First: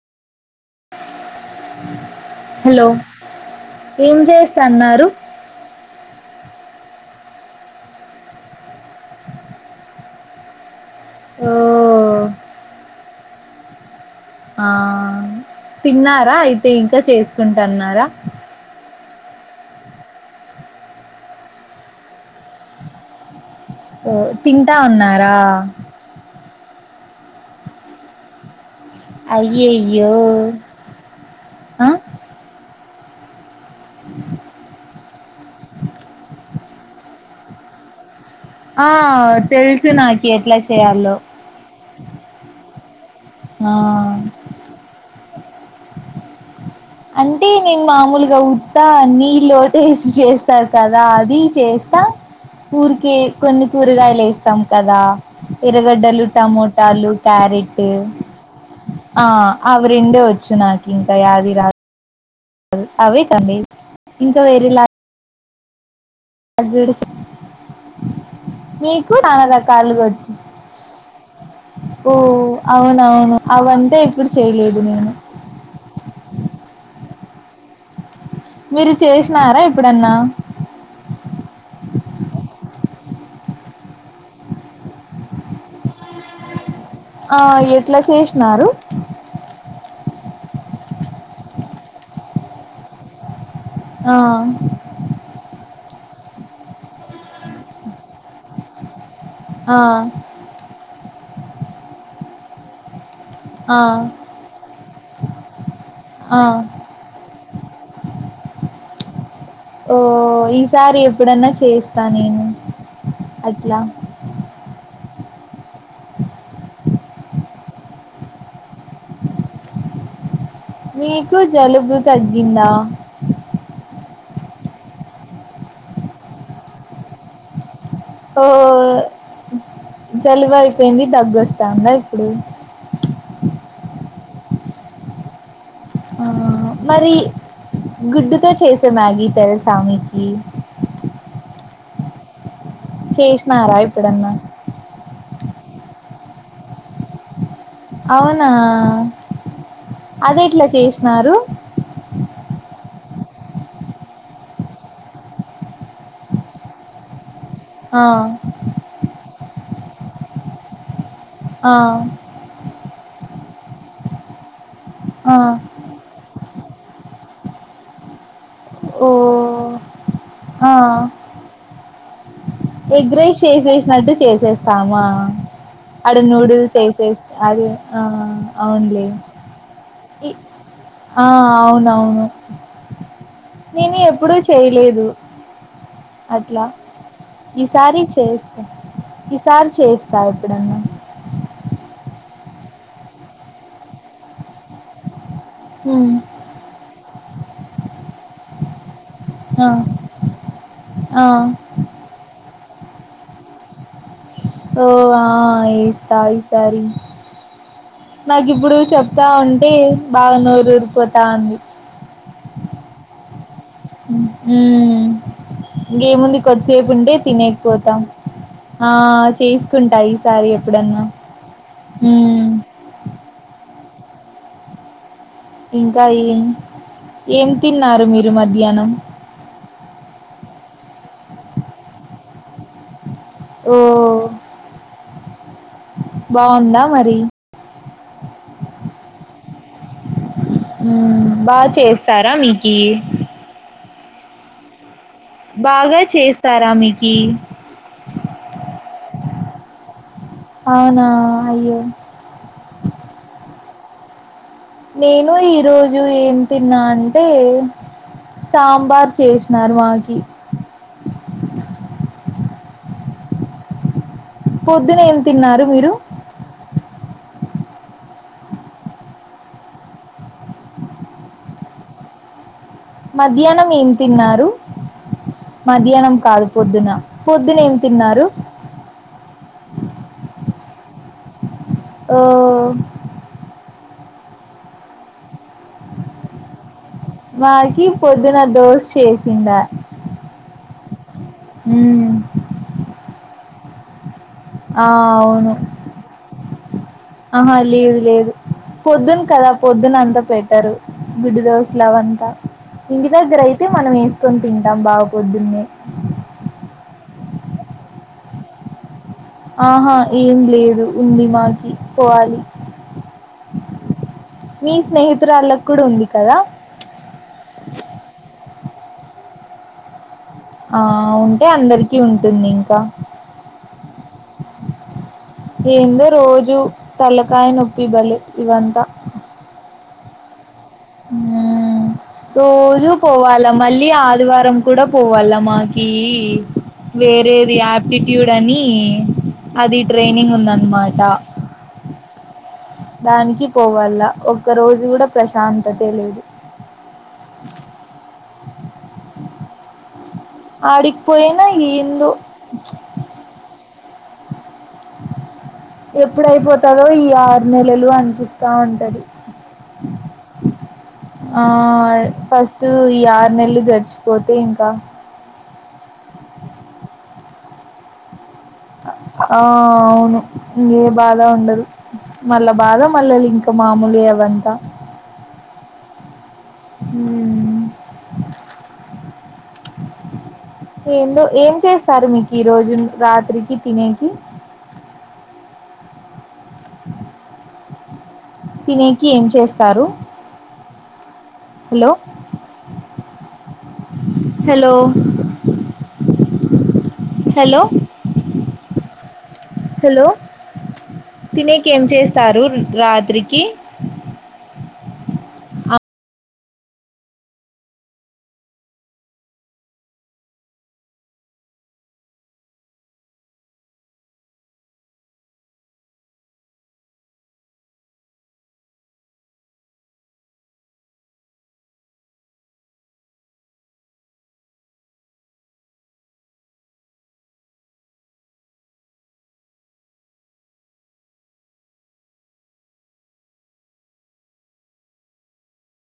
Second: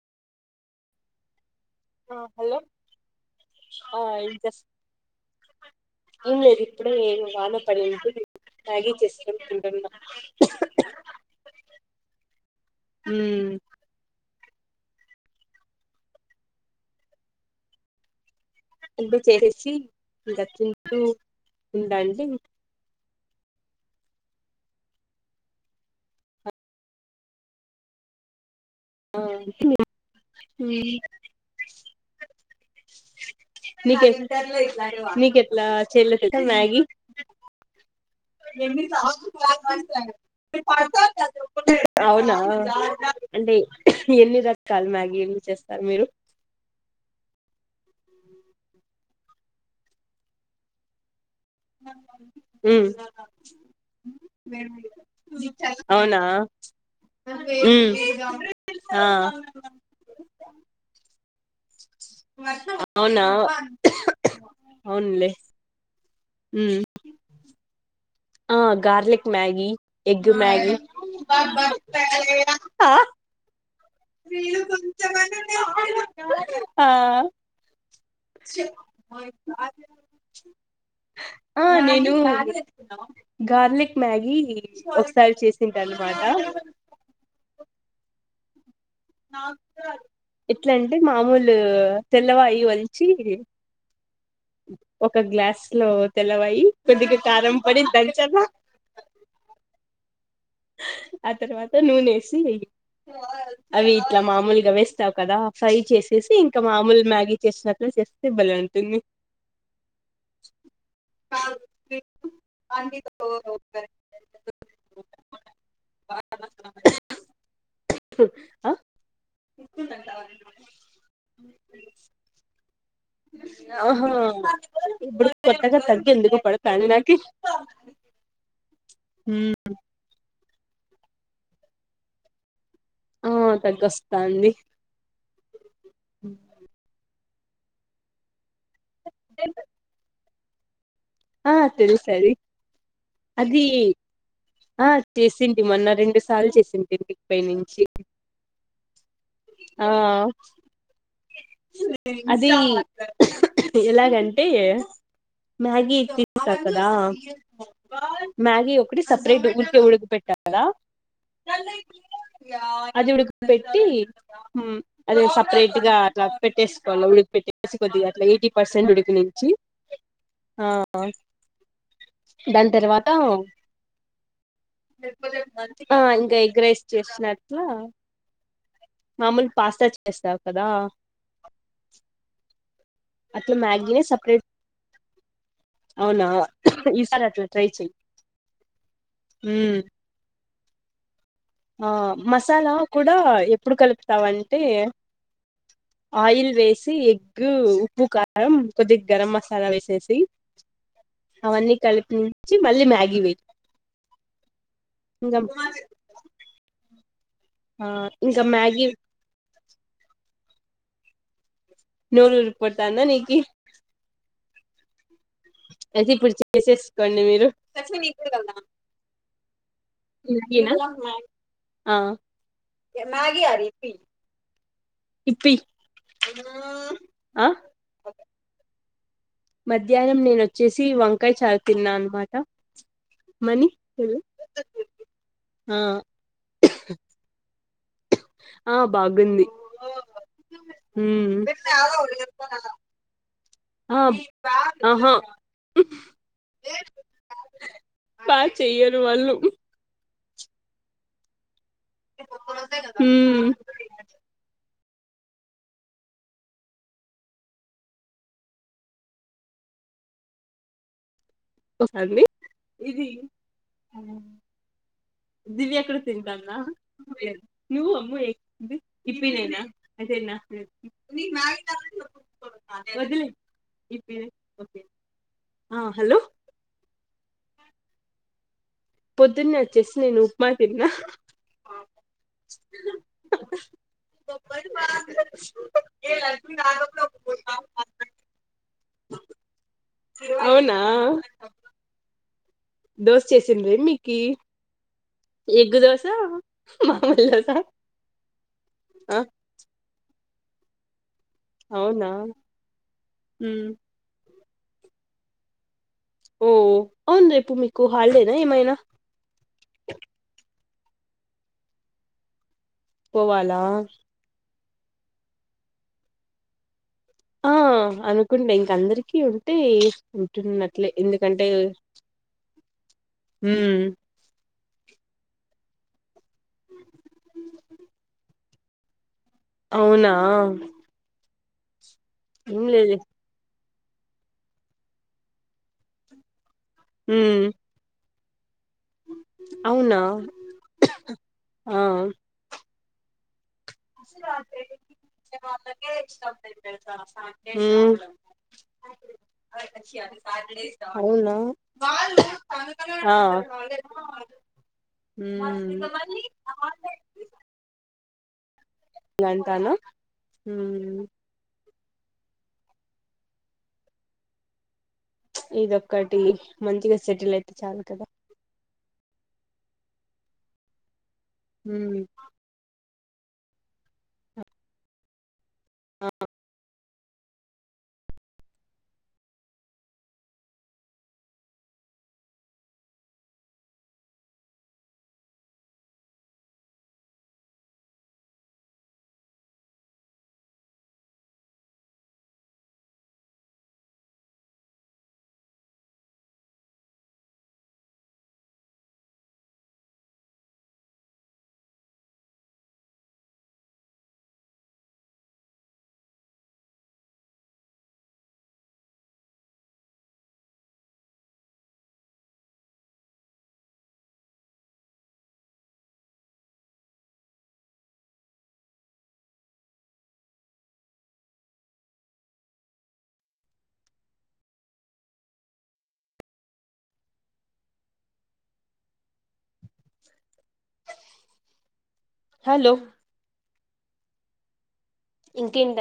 Hello ఆ ఏం చేస్తన్నారు ఎం లేదు ఇప్పుడే నేను వాన పడింటే మ్యాగీ చేసుకొని తిన్టున్నా ఓ హు ఆ తిన్నారా అయితే ఇంక చేసుకుంటన్నారా అంటే చేసేసి ఇంగ తింటూ ఉండండి ఓ తింటన్నారా ఆ అయ్యయ్యో ఆ [unintelligible] ఎట్లా చెల్ మ్యాగి ఆ తెలుసు నాకి ఎట్లా చేయాలో అవునా అంటే ఆ ఎన్ని రకాలు మ్యాగీలు చేస్తారు మీరు అంటే నేను మామూలుగా ఉత్తా నీళ్ళోటేసి చేస్తారు కదా అది చేస్తా మ్మ్ ఊరికే కొన్ని కూరగాయలు వేస్తాం కదా అవునా ఎర్రగడ్డలు ట మోటాలు క్యారెట్ మ్మ్ ఆ అవి రెండే వచ్చు నాకు ఇంకా య అవే అవునా కండి ఇంకా వేరల అవునులే మ్మ్ ఆ మీకు గార్లిక్ చాల మ్యాగీ రకాలుగా ఎగ్ ఒచ్చు మ్యాగీ ఓ ఆ అవునవును అవ ఆ మీరు చేసినారా ఎప్పుడన్నా ఆ నేను గార్లిక్ మ్యాగీ ఒకసారి చేసింటి అనమాట నరు ఎట్లాంటే మామూలు తెల్లవాయి వలిచి ఆ, ఒక గ్లాస్ లో తెలవాయి కొద్దిగా కారం పొడి దంచమ ఆ ఆ తర్వాత నూనేసి ఆ, అవి ఇట్లా మామూలుగా వేస్తావు కదా ఫ్రై చేసేసి ఆ. ఇంకా మామూలు మ్యాగీ చేసినట్లా చేస్తే బల వుంటుంది ఓ ఈసారి ఎప్పుడన్నా చేయీస్త నేను అట్ల ఆ మీకు జలుబు తగ్గిందా ఆహా కొత్తగా తగ్గు ఎందుకో పడతంది నాకి ఓ జలుబు అయిపోయింది తగ్గొస్తాందా ఇప్పుడు ఆ తగ్గు వస్తన్ది ఆ, మరి గుడ్డుతో చేసే మ్యాగి తెల్సా మికి ఆ తెలుసది అది చేసినారా ఇప్పుడన్నా చే తింటి మొన్న రెండు సార్లు చేసింది తింటిక్పైై నుంచి అవునా ఆ అది ఎట్లా చేసినారు అది ఎలాగంటే మ్యాగీ తీసా కదా ఆ మ్యాగీ ఒకటి సపరేట్ ఉరికే ఉడికి పెట్టా కదా ఆ అది ఉడుక పెట్టి అది ఆ సపరేట్ గా అట్లా పెట్టేసుకోవల్ల ఉడక పెట్టేసి కొద్దిగా అట్లా ఎయిటీ పర్సెంట్ ఓ ఉడకనిచ్చి ఆ ఆ ఎగ్ రైస్ చేసేసినట్టు చేసేస్తామా ఆ ఆడ ఇంకా ఎగ్ నూడుల్స్ రైస్ ఏసేస్ చేసినట్లా అదే ఆ అవును మామూలు పాస్తా చే ఆ అవునవును అట్లా నేను మ్యాగీనే ఎప్పుడూ సపరేట్ చేయలే దు అవునా అట్లా ఈసారి అట్లా ట్రై చెయి ఈసారి చేస్తా ఈసారి చేస్తా ఎప్పుడన్న ఆ మసాలా కూడా ఎప్పుడు కలుపుతావంటే ఉమ్ ఆయిల్ వేస్ ఎగ్ ఉప్పు కారం కొద్ది గరం మసాలా ఆ వేసేసి ఆ అవన్నీ కలిపి చి మళ్ళీ మ్యాగి వై ఓ ఆ ఏస్తా ఈసారి ఆ ఇంకా నాకు ఇప్పుడు మ్యాగీ చెప్తా ఉంటే బాగా నోరు ఊరిపోతా ఉంది నోరు ఊరి పోతాంద నీకు ఊ అయితే ఇప్పుడు ఇంకేముంది కొద్దిసేపు ఉంటే చేసేసుకోండి మీరు తినేకిపోతాం ఆ చేసుకుంటా ఈసారి ఎప్పుడన్నా మ్మ్. మ్యాగి కాదు ఇప్పి ఇంకా ఏం ఏం తిన్నారు మీరు మధ్యానం మధ్యానం నేనొచ్చేసి వంకాయ చారు తిన్న అనమాట మనీ ఓ బాగుందా మరి ఆ బాగుంది ఉమ్ బాగా చేస్తారా మీకీ అ ఆహా బాగా చేస్తారా మీకి బా చెయ్యరు వాళ్ళు అవునా అయ్యో ఉ నేను ఈ రోజు ఏం తిన్నా అంటే సాబార్ చేషినారు మాకి అండి ఇది పొద్దున ఏం తిన్నారు మీరు ఇప్పినేనా అదేనా మ మధ్యానం ఏం తిన్నారు ఆ మధ్యానం హలో కాదు పొద్దున పొద్దున ఏం తిన్నారు పొద్దున్న వచ్చేసి నేను ఉప్మా తిన్నా ఓ [unintelligible] వాళ్ళకి పొద్దున్న దోశ చేసిందా అవునా ఉం దోశ చేసిందేమి కి ఆ అవును ఎగ్ దోస మాములు దోస పొద్దున్న కదా పొద్దున్న అంతా పెట్ గుడ్డు దోశలు అవునా అవంతా ఇంటి దగ్గర అయితే ఉమ్ మనం వేసుకొని తింటాం బా పొద్దున్నే ఓ అవును రేపు మీకు హలి డేన ఏమైనా ఆహా ఏం లేదు ఉంది మాకి పోవాలి పోవాలా మీ స్నేహితురాళ్ళకు కూడా ఉంది కదా ఆ అనుకుంటే ఇంక అందరికి ఉంటే ఆ ఉంటున్నట్లే ఉంటే అందరికి ఉంటుంది ఇంకా ఉం ఏందో రోజు తల్లకాయ నొప్పి ఇ బ్వలేె [unintelligible] ఇవంతా అవునా ఏం రోజూ లేదులే పోవాలా మళ్ళీ ఆదివారం కూడా పోవాలా మాకి ఉమ్ వేరేది ఆప్టిట్యూడ్ అని అది అవునా ట్రైనింగ్ ఉందనమాట దానికి పోవాల ఒక్క రోజు కూడా ప్రశాంతతే లేదు ఉం ఆడికి అవునా పోయినా ఏందో ఆ ఉమ్ ఎప్పుడు అయిపోతదో ఈ ఆరు నెలలు అనిపిస్తా ఉంటా అంటానా ఉం ఆ ఫస్ట్ ఈ ఆరు నెలలు గడిచిపోతే ఇంకా చ్ ఇదొక్కటి మంచిగా సెటిల్ అయితే చాలు కదా ఆ అవును ఇంగే బాధ ఉండదు మళ్ళా బాధ మల్లలు ఇంకా మామూలేయే అవంతా ఆ ఉం ఏందో ఏం చేస్తారు మీకు ఈ రోజు రాత్రికి తినేకి తినేకి ఏం చేస్తారు హలో హలో హలో హలో తినేకేం చేస్తారు రాత్రికి ఆ హలో ఇంకేంటి